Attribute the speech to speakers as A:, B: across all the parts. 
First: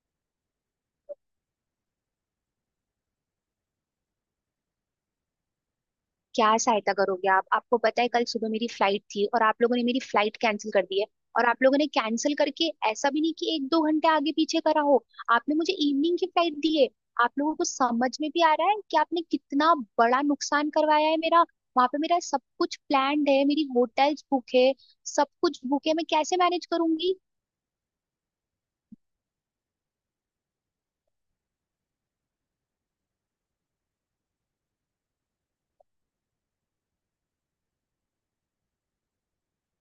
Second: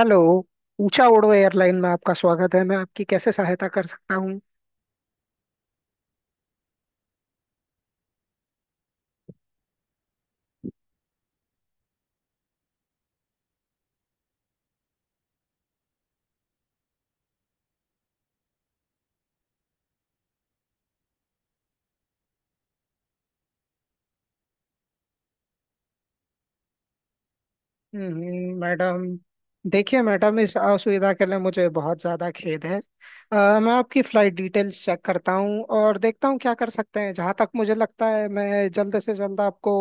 A: Hello. ऊंचा उड़ो airline में आपका स्वागत है। मैं आपकी कैसे सहायता कर सकता हूँ।
B: क्या सहायता करोगे आप। आपको पता है कल सुबह मेरी फ्लाइट थी और आप लोगों ने मेरी फ्लाइट कैंसिल कर दी है। और आप लोगों ने कैंसिल करके ऐसा भी नहीं कि एक दो घंटे आगे पीछे करा हो। आपने मुझे इवनिंग की फ्लाइट दी है। आप लोगों को समझ में भी आ रहा है कि आपने कितना बड़ा नुकसान करवाया है मेरा? वहां पे मेरा सब कुछ प्लान्ड है, मेरी होटल्स बुक है, सब कुछ बुक है, मैं कैसे मैनेज करूंगी?
A: मैडम। देखिए मैडम, इस असुविधा के लिए मुझे बहुत ज़्यादा खेद है। मैं आपकी फ़्लाइट डिटेल्स चेक करता हूँ और देखता हूँ क्या कर सकते हैं। जहाँ तक मुझे लगता है, मैं जल्द से जल्द आपको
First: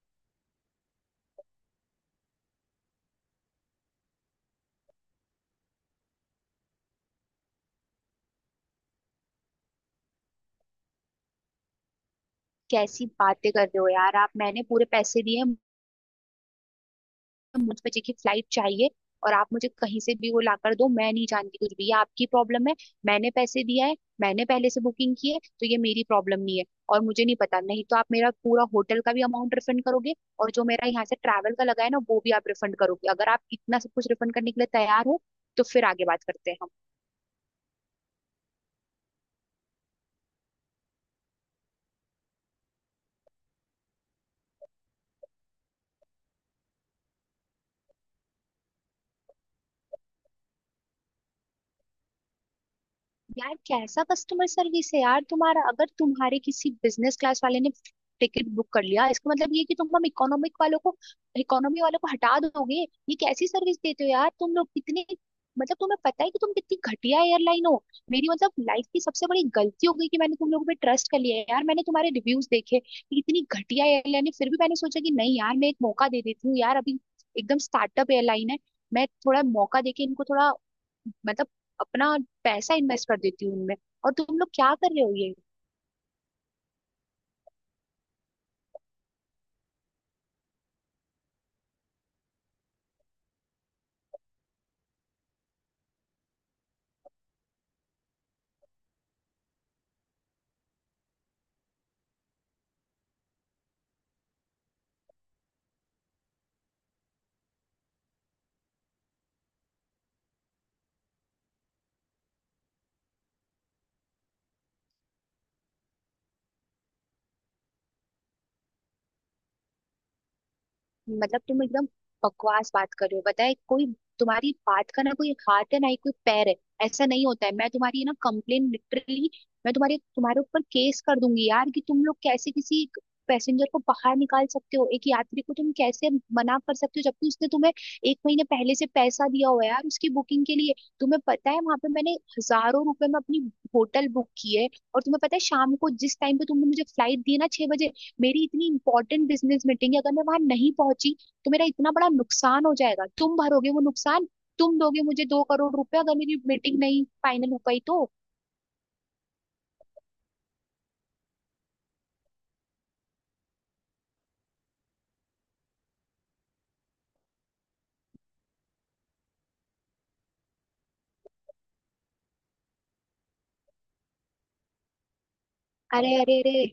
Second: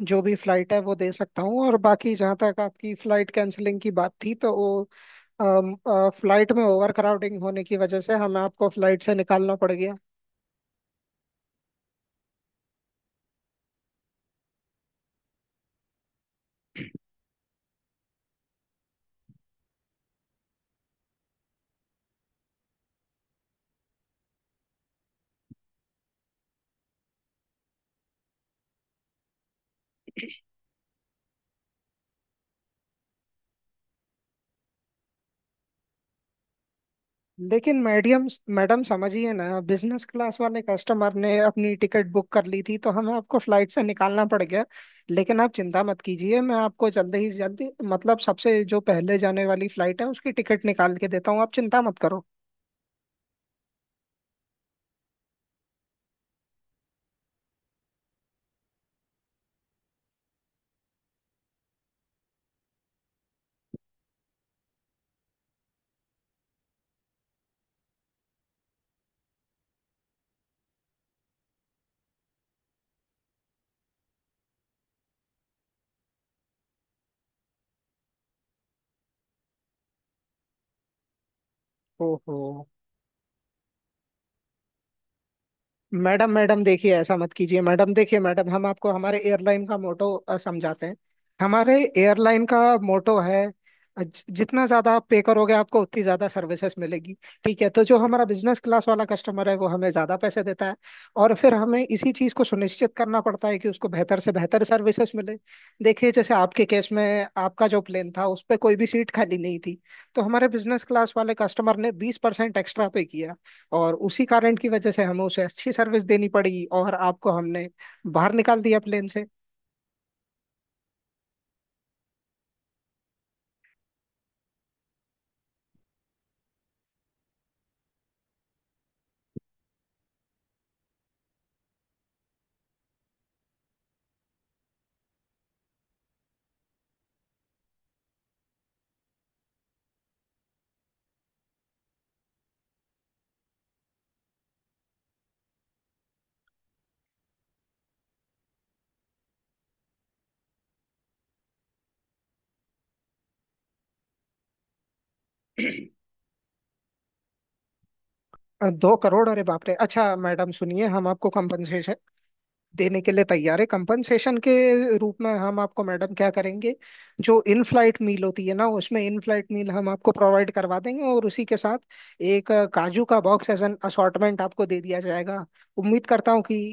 A: जो भी फ़्लाइट है वो दे सकता हूँ। और बाकी जहाँ तक आपकी फ़्लाइट कैंसिलिंग की बात थी, तो वो फ़्लाइट में ओवर क्राउडिंग होने की वजह से हमें आपको फ़्लाइट से निकालना पड़ गया।
B: कैसी बातें कर रहे हो यार आप, मैंने पूरे पैसे दिए हैं, तो मुझ बजे की फ्लाइट चाहिए। और आप मुझे कहीं से भी वो लाकर दो, मैं नहीं जानती कुछ भी, ये आपकी प्रॉब्लम है। मैंने पैसे दिया है, मैंने पहले से बुकिंग की है, तो ये मेरी प्रॉब्लम नहीं है। और मुझे नहीं पता, नहीं तो आप मेरा पूरा होटल का भी अमाउंट रिफंड करोगे और जो मेरा यहाँ से ट्रैवल का लगा है ना वो भी आप रिफंड करोगे। अगर आप इतना सब कुछ रिफंड करने के लिए तैयार हो तो फिर आगे बात करते हैं।
A: लेकिन मैडियम मैडम समझिए ना, बिजनेस क्लास वाले कस्टमर ने अपनी टिकट बुक कर ली थी तो हमें आपको फ्लाइट से निकालना पड़ गया। लेकिन आप चिंता मत कीजिए, मैं आपको जल्दी ही जल्दी मतलब सबसे जो पहले जाने वाली फ्लाइट है उसकी टिकट निकाल के देता हूँ। आप चिंता मत करो।
B: यार कैसा कस्टमर सर्विस है यार तुम्हारा, अगर तुम्हारे किसी बिजनेस क्लास वाले ने टिकट बुक कर लिया इसका मतलब ये है कि तुम हम इकोनॉमिक वालों को, इकोनॉमी वालों को हटा दोगे? ये कैसी सर्विस देते हो यार तुम लोग, कितने, मतलब तुम्हें पता है कि तुम कितनी घटिया एयरलाइन हो? मेरी मतलब लाइफ की सबसे बड़ी गलती हो गई कि मैंने तुम लोगों पे ट्रस्ट कर लिया है यार। मैंने तुम्हारे रिव्यूज देखे कि इतनी घटिया एयरलाइन है फिर भी मैंने सोचा कि नहीं यार मैं एक मौका दे देती हूँ यार। अभी एकदम स्टार्टअप एयरलाइन है, मैं थोड़ा मौका देके इनको थोड़ा, मतलब अपना
A: ओहो।
B: पैसा इन्वेस्ट कर देती हूँ उनमें, और तुम लोग क्या कर रहे हो ये?
A: मैडम मैडम देखिए, ऐसा मत कीजिए मैडम। देखिए मैडम, हम आपको हमारे एयरलाइन का मोटो समझाते हैं। हमारे एयरलाइन का मोटो है, जितना ज्यादा आप पे करोगे आपको उतनी ज्यादा सर्विसेज मिलेगी। ठीक है, तो जो हमारा बिजनेस क्लास वाला कस्टमर है वो हमें ज्यादा पैसे देता है और फिर हमें इसी चीज को सुनिश्चित करना पड़ता है कि उसको बेहतर से बेहतर सर्विसेज मिले। देखिए, जैसे आपके केस में आपका जो प्लेन था उस पर कोई भी सीट खाली नहीं थी तो हमारे बिजनेस क्लास वाले कस्टमर ने 20% एक्स्ट्रा पे किया और उसी कारण की वजह से हमें उसे अच्छी सर्विस देनी पड़ी और आपको हमने बाहर निकाल दिया प्लेन से।
B: मतलब तुम एकदम बकवास बात कर रहे हो, बताए कोई। तुम्हारी बात का ना कोई हाथ है ना ही कोई पैर है, ऐसा नहीं होता है। मैं तुम्हारी ना कंप्लेन, लिटरली मैं तुम्हारे तुम्हारे ऊपर केस कर दूंगी यार। कि तुम लोग कैसे किसी पैसेंजर को बाहर निकाल सकते हो, एक यात्री को तुम कैसे मना कर सकते हो जबकि उसने तुम्हें एक महीने पहले से पैसा दिया हुआ है यार उसकी बुकिंग के लिए। तुम्हें पता है वहां पे मैंने हजारों रुपए में अपनी होटल बुक की है। और तुम्हें पता है शाम को जिस टाइम पे तुमने मुझे फ्लाइट दी है ना, 6 बजे, मेरी इतनी इंपॉर्टेंट बिजनेस मीटिंग है। अगर मैं वहां नहीं पहुंची तो मेरा इतना बड़ा नुकसान हो जाएगा, तुम भरोगे वो नुकसान? तुम दोगे मुझे 2 करोड़ रुपए अगर मेरी मीटिंग नहीं फाइनल हो पाई तो?
A: 2 करोड़? अरे बाप रे! अच्छा मैडम सुनिए, हम आपको कंपनसेशन देने के लिए तैयार है। कंपनसेशन के रूप में हम आपको मैडम क्या करेंगे, जो इन फ्लाइट मील होती है ना, उसमें इन फ्लाइट मील हम आपको प्रोवाइड करवा देंगे। और उसी के साथ एक काजू का बॉक्स एज एन असॉर्टमेंट आपको दे दिया जाएगा। उम्मीद
B: अरे
A: करता
B: अरे
A: हूँ
B: अरे,
A: कि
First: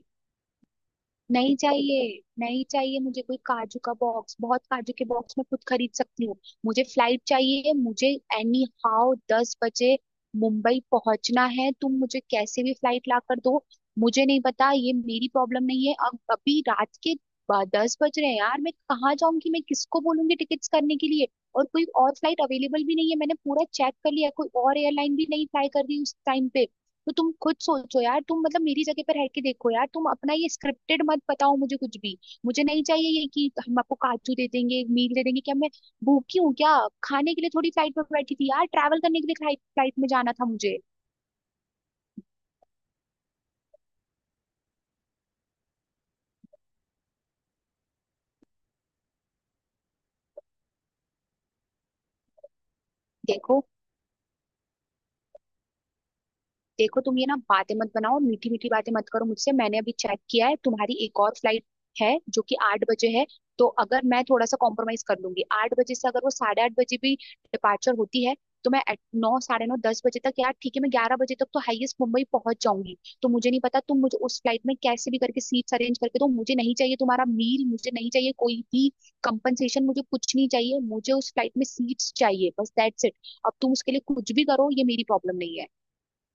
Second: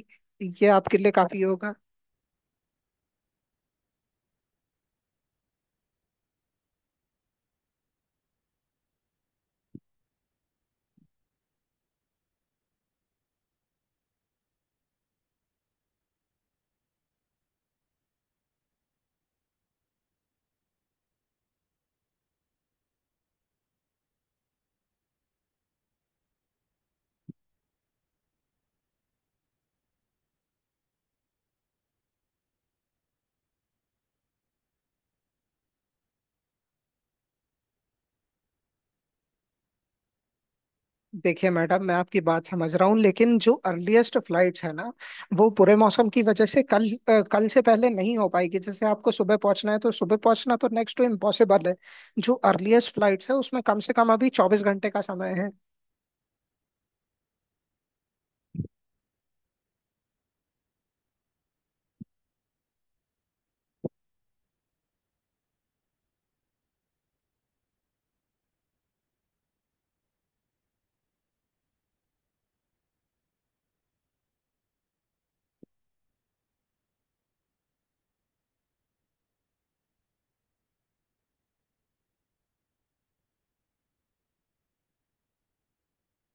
A: ये आपके लिए काफी
B: नहीं
A: होगा।
B: चाहिए नहीं चाहिए मुझे कोई काजू का बॉक्स, बहुत काजू के बॉक्स मैं खुद खरीद सकती हूँ। मुझे फ्लाइट चाहिए, मुझे एनी हाउ 10 बजे मुंबई पहुंचना है। तुम मुझे कैसे भी फ्लाइट ला कर दो, मुझे नहीं पता, ये मेरी प्रॉब्लम नहीं है। अब अभी रात के 10 बज रहे हैं यार, मैं कहाँ जाऊंगी, मैं किसको बोलूंगी टिकट्स करने के लिए? और कोई और फ्लाइट अवेलेबल भी नहीं है, मैंने पूरा चेक कर लिया, कोई और एयरलाइन भी नहीं फ्लाई कर रही उस टाइम पे। तो तुम खुद सोचो यार, तुम मतलब मेरी जगह पर रह के देखो यार, तुम अपना ये स्क्रिप्टेड मत बताओ मुझे कुछ भी। मुझे नहीं चाहिए ये कि हम आपको काजू दे देंगे, मील दे देंगे, क्या मैं भूखी हूँ क्या? खाने के लिए थोड़ी फ्लाइट में बैठी थी यार, ट्रैवल करने के लिए फ्लाइट में जाना था मुझे।
A: देखिए मैडम, मैं आपकी बात समझ रहा हूँ लेकिन जो अर्लीस्ट फ्लाइट्स है ना, वो पूरे मौसम की वजह से कल से पहले नहीं हो पाएगी। जैसे आपको सुबह पहुंचना है, तो सुबह पहुंचना तो नेक्स्ट टू इम्पॉसिबल है। जो अर्लीस्ट फ्लाइट्स है उसमें
B: देखो,
A: कम से कम अभी 24 घंटे का समय है।
B: देखो तुम ये ना, बातें मत बनाओ, मीठी मीठी बातें मत करो मुझसे। मैंने अभी चेक किया है तुम्हारी एक और फ्लाइट है जो कि 8 बजे है। तो अगर मैं थोड़ा सा कॉम्प्रोमाइज कर लूंगी 8 बजे से, अगर वो 8:30 बजे भी डिपार्चर होती है, तो मैं at नौ साढ़े नौ दस बजे तक, यार ठीक है, मैं 11 बजे तक तो हाईएस्ट मुंबई पहुंच जाऊंगी। तो मुझे नहीं पता, तुम मुझे उस फ्लाइट में कैसे भी करके सीट्स अरेंज करके दो। मुझे नहीं चाहिए तुम्हारा मील, मुझे नहीं चाहिए कोई भी कंपनसेशन, मुझे कुछ नहीं चाहिए, मुझे उस फ्लाइट में सीट्स चाहिए बस दैट्स इट। अब तुम उसके लिए कुछ भी करो, ये मेरी प्रॉब्लम नहीं है।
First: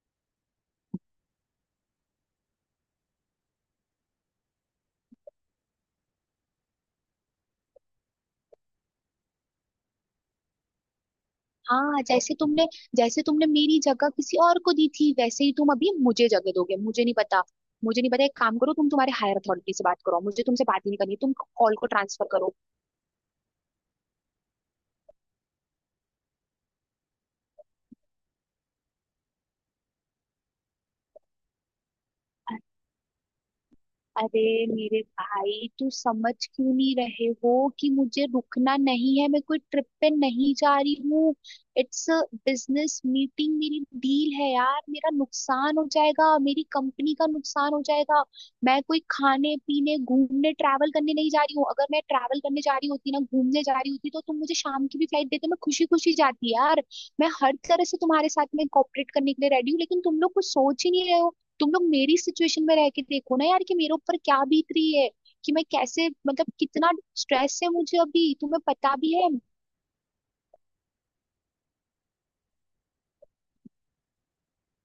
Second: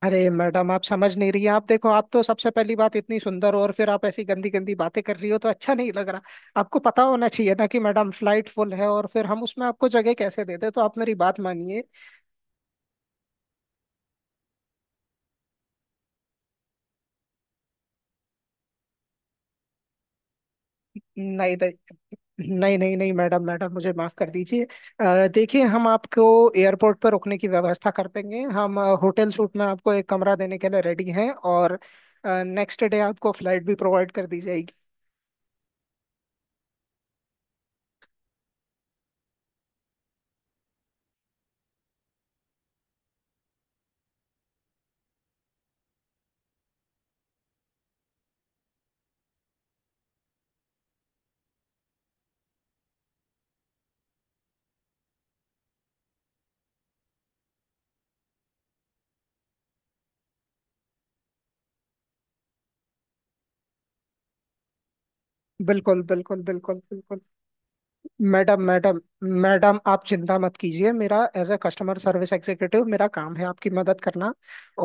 A: अरे मैडम, आप समझ नहीं रही हैं। आप देखो, आप तो सबसे पहली बात इतनी सुंदर हो और फिर आप ऐसी गंदी गंदी बातें कर रही हो तो अच्छा नहीं लग रहा। आपको पता होना चाहिए ना कि मैडम फ्लाइट फुल है और फिर हम उसमें आपको जगह कैसे देते। तो आप मेरी बात मानिए।
B: हाँ जैसे तुमने मेरी जगह किसी और को दी थी, वैसे ही तुम अभी मुझे जगह दोगे, मुझे नहीं पता। मुझे नहीं पता, एक काम करो, तुम तुम्हारे हायर अथॉरिटी से बात करो, मुझे तुमसे बात ही नहीं करनी, तुम
A: नहीं नहीं
B: कॉल को ट्रांसफर करो।
A: नहीं नहीं नहीं, मैडम मैडम, मुझे माफ कर दीजिए। देखिए, हम आपको एयरपोर्ट पर रुकने की व्यवस्था कर देंगे। हम होटल सूट में आपको एक कमरा देने के लिए रेडी हैं और नेक्स्ट डे आपको फ्लाइट भी प्रोवाइड कर दी
B: अरे
A: जाएगी।
B: मेरे भाई तू समझ क्यों नहीं रहे हो कि मुझे रुकना नहीं है, मैं कोई ट्रिप पे नहीं जा रही हूँ। इट्स अ बिजनेस मीटिंग, मेरी डील है यार, मेरा नुकसान हो जाएगा, मेरी कंपनी का नुकसान हो जाएगा। मैं कोई खाने पीने घूमने ट्रैवल करने नहीं जा रही हूँ। अगर मैं ट्रैवल करने जा रही होती ना, घूमने जा रही होती, तो तुम मुझे शाम की भी फ्लाइट देते, मैं खुशी खुशी जाती यार। मैं हर तरह से तुम्हारे साथ में कॉपरेट करने के लिए रेडी हूँ, लेकिन तुम लोग कुछ सोच ही नहीं रहे हो। तुम लोग मेरी सिचुएशन में रह के देखो ना यार कि मेरे ऊपर क्या बीत रही है, कि मैं
A: बिल्कुल
B: कैसे,
A: बिल्कुल
B: मतलब
A: बिल्कुल
B: कितना
A: बिल्कुल।
B: स्ट्रेस है मुझे अभी
A: मैडम
B: तुम्हें पता
A: मैडम
B: भी है?
A: मैडम, आप चिंता मत कीजिए। मेरा as a customer service executive मेरा काम है आपकी मदद करना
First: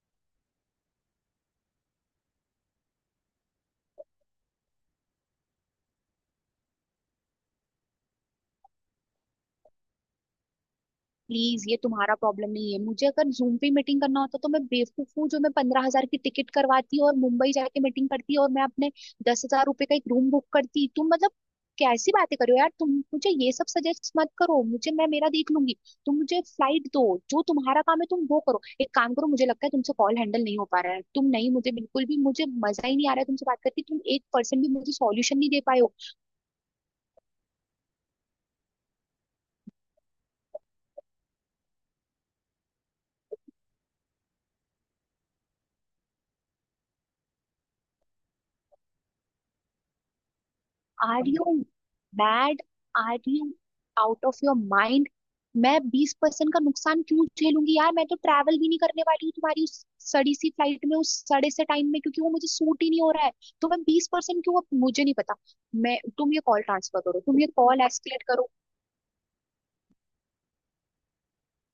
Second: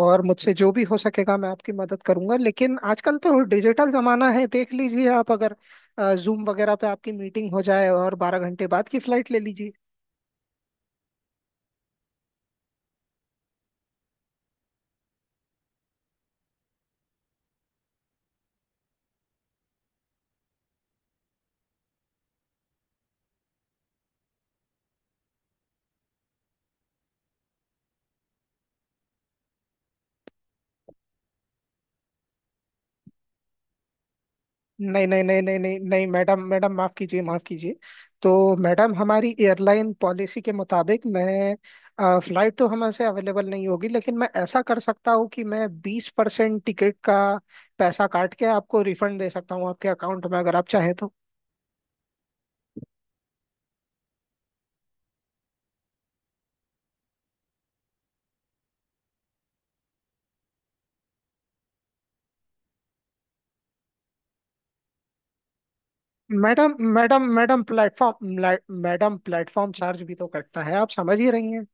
A: और मुझसे जो भी हो सकेगा मैं आपकी मदद करूंगा। लेकिन आजकल तो डिजिटल जमाना है, देख लीजिए आप, अगर जूम वगैरह पे आपकी मीटिंग हो जाए और 12 घंटे बाद की फ्लाइट ले लीजिए।
B: प्लीज ये तुम्हारा प्रॉब्लम नहीं है। मुझे अगर जूम पे मीटिंग करना होता तो मैं बेवकूफ हूँ जो मैं 15,000 की टिकट करवाती और मुंबई जाके मीटिंग करती और मैं अपने 10,000 रुपए का एक रूम बुक करती? तुम मतलब कैसी बातें कर रहे हो यार, तुम मुझे ये सब सजेस्ट मत करो, मुझे, मैं मेरा देख लूंगी। तुम मुझे फ्लाइट दो जो तुम्हारा काम है तुम वो करो। एक काम करो, मुझे लगता है तुमसे कॉल हैंडल नहीं हो पा रहा है, तुम नहीं, मुझे बिल्कुल भी, मुझे मजा ही नहीं आ रहा है तुमसे बात करके, तुम 1% भी मुझे
A: नहीं नहीं
B: सॉल्यूशन
A: नहीं
B: नहीं
A: नहीं
B: दे
A: नहीं
B: पाए हो।
A: नहीं, मैडम मैडम, माफ़ कीजिए माफ़ कीजिए। तो मैडम, हमारी एयरलाइन पॉलिसी के मुताबिक मैं फ़्लाइट तो हमसे अवेलेबल नहीं होगी लेकिन मैं ऐसा कर सकता हूँ कि मैं 20% टिकट का पैसा काट के आपको रिफंड दे सकता हूँ आपके अकाउंट में, अगर आप चाहें तो।
B: Are you mad? Are you out of your mind? मैं 20% का नुकसान क्यों झेलूंगी यार, मैं तो ट्रैवल भी नहीं करने वाली हूँ तुम्हारी उस सड़ी सी फ्लाइट में उस सड़े से टाइम में, क्योंकि वो मुझे सूट ही नहीं हो रहा है। तो मैं 20% क्यों? मुझे नहीं पता, मैं, तुम ये कॉल
A: मैडम
B: ट्रांसफर करो,
A: मैडम
B: तुम ये
A: मैडम
B: कॉल एस्केलेट
A: प्लेटफॉर्म,
B: करो।
A: मैडम प्लेटफॉर्म चार्ज भी तो कटता है, आप समझ ही रही हैं।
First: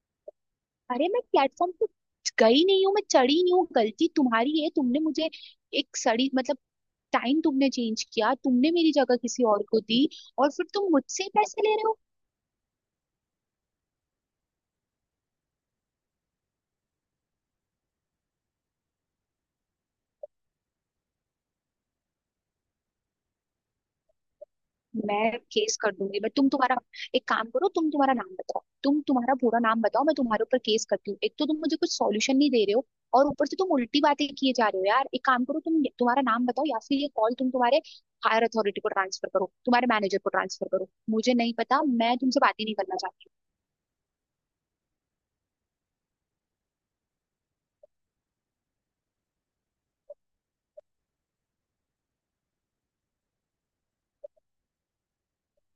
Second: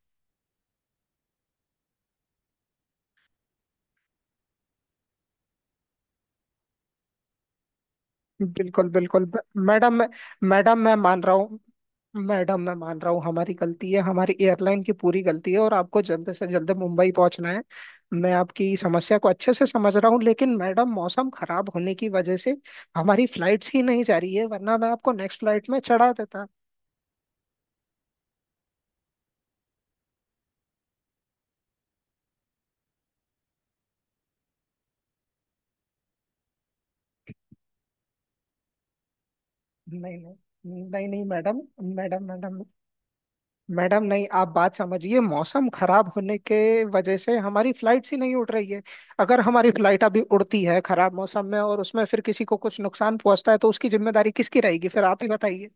B: अरे मैं प्लेटफॉर्म पे गई नहीं हूँ, मैं चढ़ी नहीं हूँ, गलती तुम्हारी है, तुमने मुझे एक सड़ी मतलब, टाइम तुमने चेंज किया, तुमने
A: बिल्कुल
B: मेरी जगह
A: बिल्कुल ब-
B: किसी और को
A: मैडम मैं
B: दी, और फिर
A: मैडम
B: तुम
A: मैं मान
B: मुझसे
A: रहा हूँ,
B: पैसे ले रहे हो?
A: मैडम मैं मान रहा हूँ हमारी गलती है, हमारी एयरलाइन की पूरी गलती है और आपको जल्द से जल्द मुंबई पहुंचना है। मैं आपकी समस्या को अच्छे से समझ रहा हूँ लेकिन मैडम, मौसम खराब होने की वजह से हमारी फ्लाइट्स ही नहीं जा रही है, वरना मैं आपको
B: मैं
A: नेक्स्ट फ्लाइट
B: केस
A: में
B: कर
A: चढ़ा
B: दूंगी। बट
A: देता।
B: तुम तुम्हारा एक काम करो, तुम्हारा नाम बताओ, तुम्हारा पूरा नाम बताओ, मैं तुम्हारे ऊपर केस करती हूँ। एक तो तुम मुझे कुछ सॉल्यूशन नहीं दे रहे हो, और ऊपर से तुम उल्टी बातें किए जा रहे हो यार। एक काम करो, तुम्हारा नाम बताओ, या फिर ये कॉल तुम्हारे हायर अथॉरिटी को ट्रांसफर करो, तुम्हारे
A: नहीं
B: मैनेजर
A: नहीं
B: को ट्रांसफर करो,
A: नहीं नहीं,
B: मुझे नहीं
A: मैडम
B: पता, मैं
A: मैडम
B: तुमसे बात
A: मैडम
B: ही नहीं करना चाहती।
A: मैडम, नहीं, आप बात समझिए, मौसम खराब होने के वजह से हमारी फ्लाइट्स ही नहीं उड़ रही है। अगर हमारी फ्लाइट अभी उड़ती है खराब मौसम में और उसमें फिर किसी को कुछ नुकसान पहुंचता है, तो उसकी जिम्मेदारी किसकी रहेगी, फिर आप ही बताइए।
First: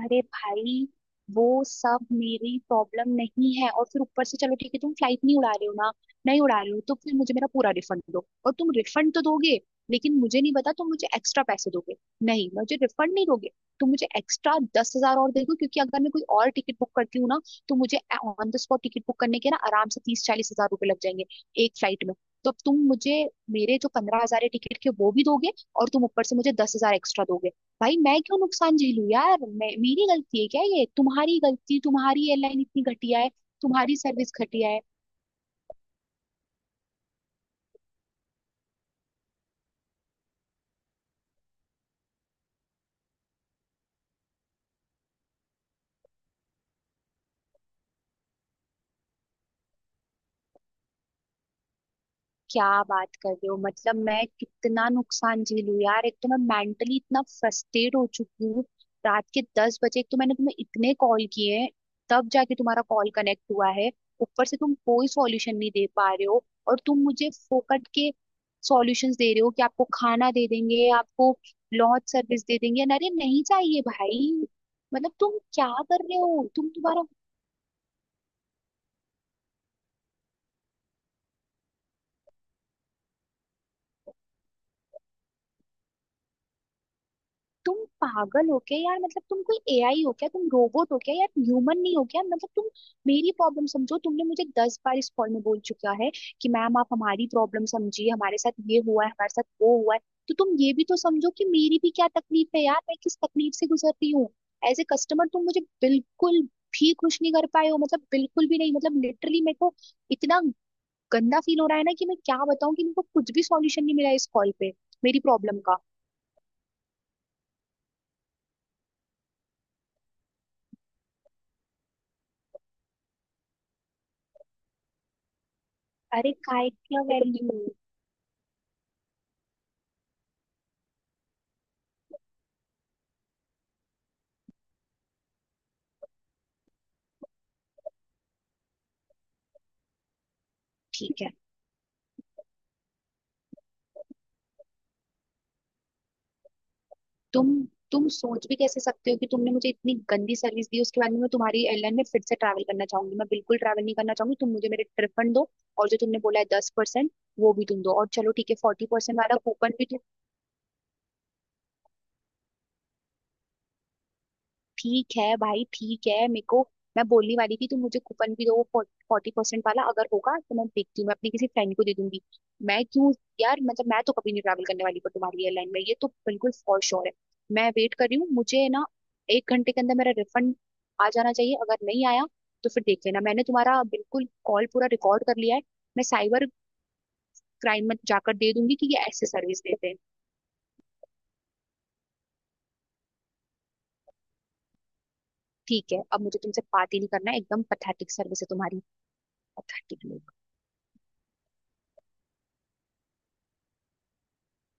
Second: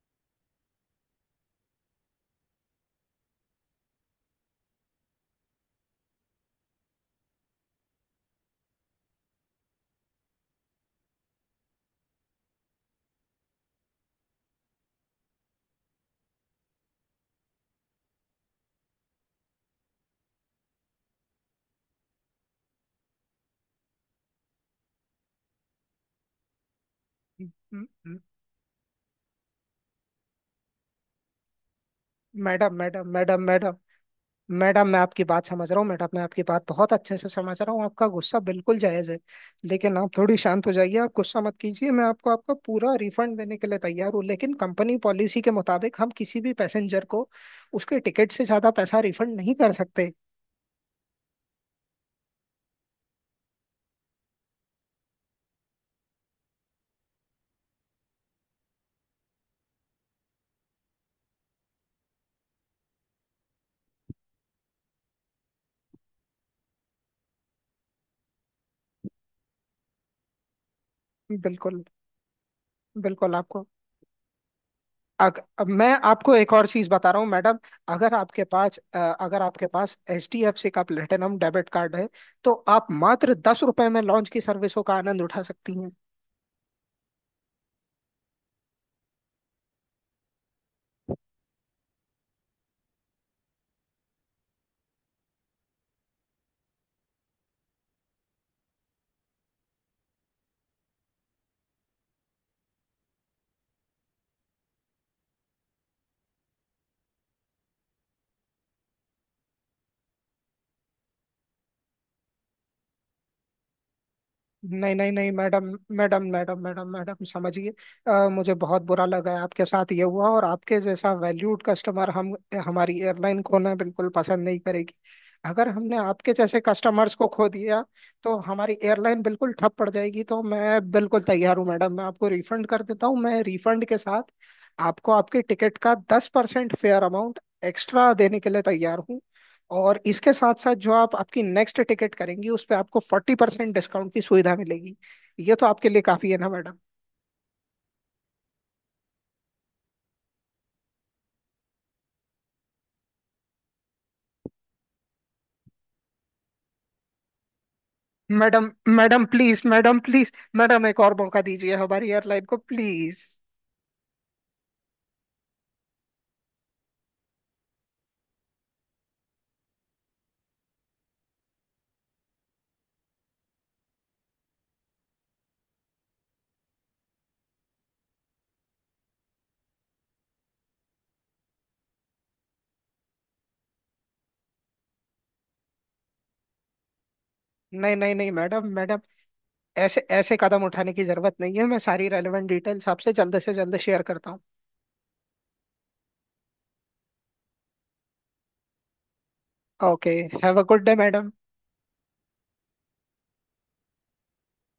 B: अरे भाई वो सब मेरी प्रॉब्लम नहीं है, और फिर ऊपर से चलो ठीक है, तुम फ्लाइट नहीं उड़ा रहे हो ना, नहीं उड़ा रहे हो तो फिर मुझे मेरा पूरा रिफंड दो। और तुम रिफंड तो दोगे, लेकिन मुझे नहीं पता, तुम मुझे एक्स्ट्रा पैसे दोगे नहीं, मुझे रिफंड नहीं दोगे? तुम मुझे एक्स्ट्रा 10,000 और दे दो, क्योंकि अगर मैं कोई और टिकट बुक करती हूँ ना तो मुझे on the spot ticket book करने के ना आराम से 30-40 हजार रुपए लग जाएंगे एक फ्लाइट में। तो अब तुम मुझे मेरे जो 15,000 टिकट के वो भी दोगे और तुम ऊपर से मुझे 10,000 एक्स्ट्रा दोगे।
A: म-
B: भाई
A: म-
B: मैं क्यों नुकसान झेलूं यार, मैं, मेरी गलती है क्या? ये तुम्हारी गलती, तुम्हारी एयरलाइन
A: मैडम
B: इतनी
A: मैडम
B: घटिया है,
A: मैडम मैडम
B: तुम्हारी सर्विस घटिया है।
A: मैडम, मैं आपकी बात समझ रहा हूँ। मैडम मैं आपकी बात बहुत अच्छे से समझ रहा हूँ, आपका गुस्सा बिल्कुल जायज़ है लेकिन आप थोड़ी शांत हो जाइए, आप गुस्सा मत कीजिए। मैं आपको आपका पूरा रिफंड देने के लिए तैयार हूँ लेकिन कंपनी पॉलिसी के मुताबिक हम किसी भी पैसेंजर को उसके टिकट से ज़्यादा पैसा रिफंड नहीं कर सकते।
B: क्या बात कर रहे हो, मतलब मैं कितना नुकसान झेलू यार? एक तो मैं मेंटली इतना फ्रस्ट्रेट हो चुकी हूँ, रात के 10 बजे, एक तो मैंने तुम्हें इतने कॉल किए हैं तब जाके तुम्हारा कॉल कनेक्ट हुआ है। ऊपर से तुम कोई सॉल्यूशन नहीं दे पा रहे हो, और तुम मुझे फोकट के सॉल्यूशंस दे रहे हो कि आपको खाना दे देंगे, आपको
A: बिल्कुल
B: लॉन्च सर्विस दे देंगे, अरे
A: बिल्कुल।
B: नहीं
A: आपको
B: चाहिए भाई, मतलब तुम
A: अब
B: क्या
A: मैं
B: कर रहे
A: आपको
B: हो?
A: एक और
B: तुम
A: चीज़
B: तुम्हारा,
A: बता रहा हूँ मैडम। अगर आपके पास HDFC का प्लेटिनम डेबिट कार्ड है, तो आप मात्र 10 रुपए में लॉन्च की सर्विसों का आनंद उठा सकती।
B: तुम पागल हो क्या यार? मतलब तुम कोई एआई हो क्या, तुम रोबोट हो क्या यार, ह्यूमन नहीं हो क्या? मतलब तुम मेरी प्रॉब्लम समझो। तुमने मुझे 10 बार इस कॉल में बोल चुका है कि मैम आप हमारी प्रॉब्लम समझिए, हमारे साथ ये हुआ है, हमारे साथ वो हुआ है, तो तुम ये भी तो समझो कि मेरी भी क्या तकलीफ है यार, मैं किस तकलीफ से गुजर रही हूँ। एज ए कस्टमर तुम मुझे बिल्कुल भी खुश नहीं कर पाए हो, मतलब बिल्कुल भी नहीं, मतलब लिटरली मेरे को इतना गंदा फील हो रहा है ना कि मैं क्या बताऊं, कि मेरे को कुछ भी सॉल्यूशन नहीं मिला इस कॉल पे,
A: नहीं नहीं
B: मेरी
A: नहीं,
B: प्रॉब्लम
A: मैडम
B: का।
A: मैडम मैडम मैडम, मैडम समझिए। मुझे बहुत बुरा लगा है आपके साथ ये हुआ और आपके जैसा वैल्यूड कस्टमर हम हमारी एयरलाइन खोना बिल्कुल पसंद नहीं करेगी। अगर हमने आपके
B: अरे
A: जैसे
B: काय क्या
A: कस्टमर्स को खो
B: वैल्यू?
A: दिया तो हमारी एयरलाइन बिल्कुल ठप पड़ जाएगी। तो मैं बिल्कुल तैयार हूँ मैडम, मैं आपको रिफंड कर देता हूँ। मैं रिफंड के साथ आपको आपकी टिकट का 10% फेयर अमाउंट एक्स्ट्रा देने के लिए तैयार हूँ और इसके साथ साथ जो आप
B: ठीक है,
A: आपकी नेक्स्ट टिकट करेंगी उस पे आपको 40% डिस्काउंट की सुविधा मिलेगी। ये तो आपके लिए काफी है ना मैडम।
B: तुम तुम सोच भी कैसे सकते हो कि तुमने मुझे इतनी गंदी सर्विस दी उसके बाद में मैं तुम्हारी एयरलाइन में फिर से ट्रैवल करना चाहूंगी? मैं बिल्कुल ट्रैवल नहीं करना चाहूंगी, तुम मुझे मेरे रिफंड दो। और जो तुमने बोला है 10% वो भी तुम दो, और चलो ठीक है
A: मैडम
B: 40%
A: मैडम
B: वाला
A: प्लीज,
B: कूपन भी।
A: मैडम प्लीज मैडम, एक और मौका दीजिए हमारी एयरलाइन को, प्लीज।
B: ठीक है भाई ठीक है मेरे को, मैं बोलने वाली थी तुम मुझे कूपन भी दो 40% वाला, अगर होगा तो मैं देखती हूँ, मैं अपनी किसी फ्रेंड को दे दूंगी। मैं क्यों यार, मतलब मैं तो कभी नहीं ट्रैवल करने वाली पर तुम्हारी एयरलाइन में, ये तो बिल्कुल फॉर श्योर है। मैं वेट कर रही हूँ, मुझे ना 1 घंटे के अंदर मेरा रिफंड आ जाना चाहिए, अगर नहीं आया तो फिर देख लेना, मैंने तुम्हारा बिल्कुल कॉल पूरा रिकॉर्ड कर लिया है, मैं साइबर क्राइम में
A: नहीं नहीं नहीं,
B: जाकर दे
A: मैडम
B: दूंगी कि
A: मैडम,
B: ये ऐसे सर्विस देते हैं।
A: ऐसे ऐसे कदम उठाने की जरूरत नहीं है। मैं सारी रेलेवेंट डिटेल्स आपसे जल्द से जल्द शेयर करता हूँ।
B: ठीक है अब मुझे तुमसे बात ही नहीं करना है, एकदम पथेटिक सर्विस है तुम्हारी,
A: okay.
B: Pathetic.
A: Have a good day madam.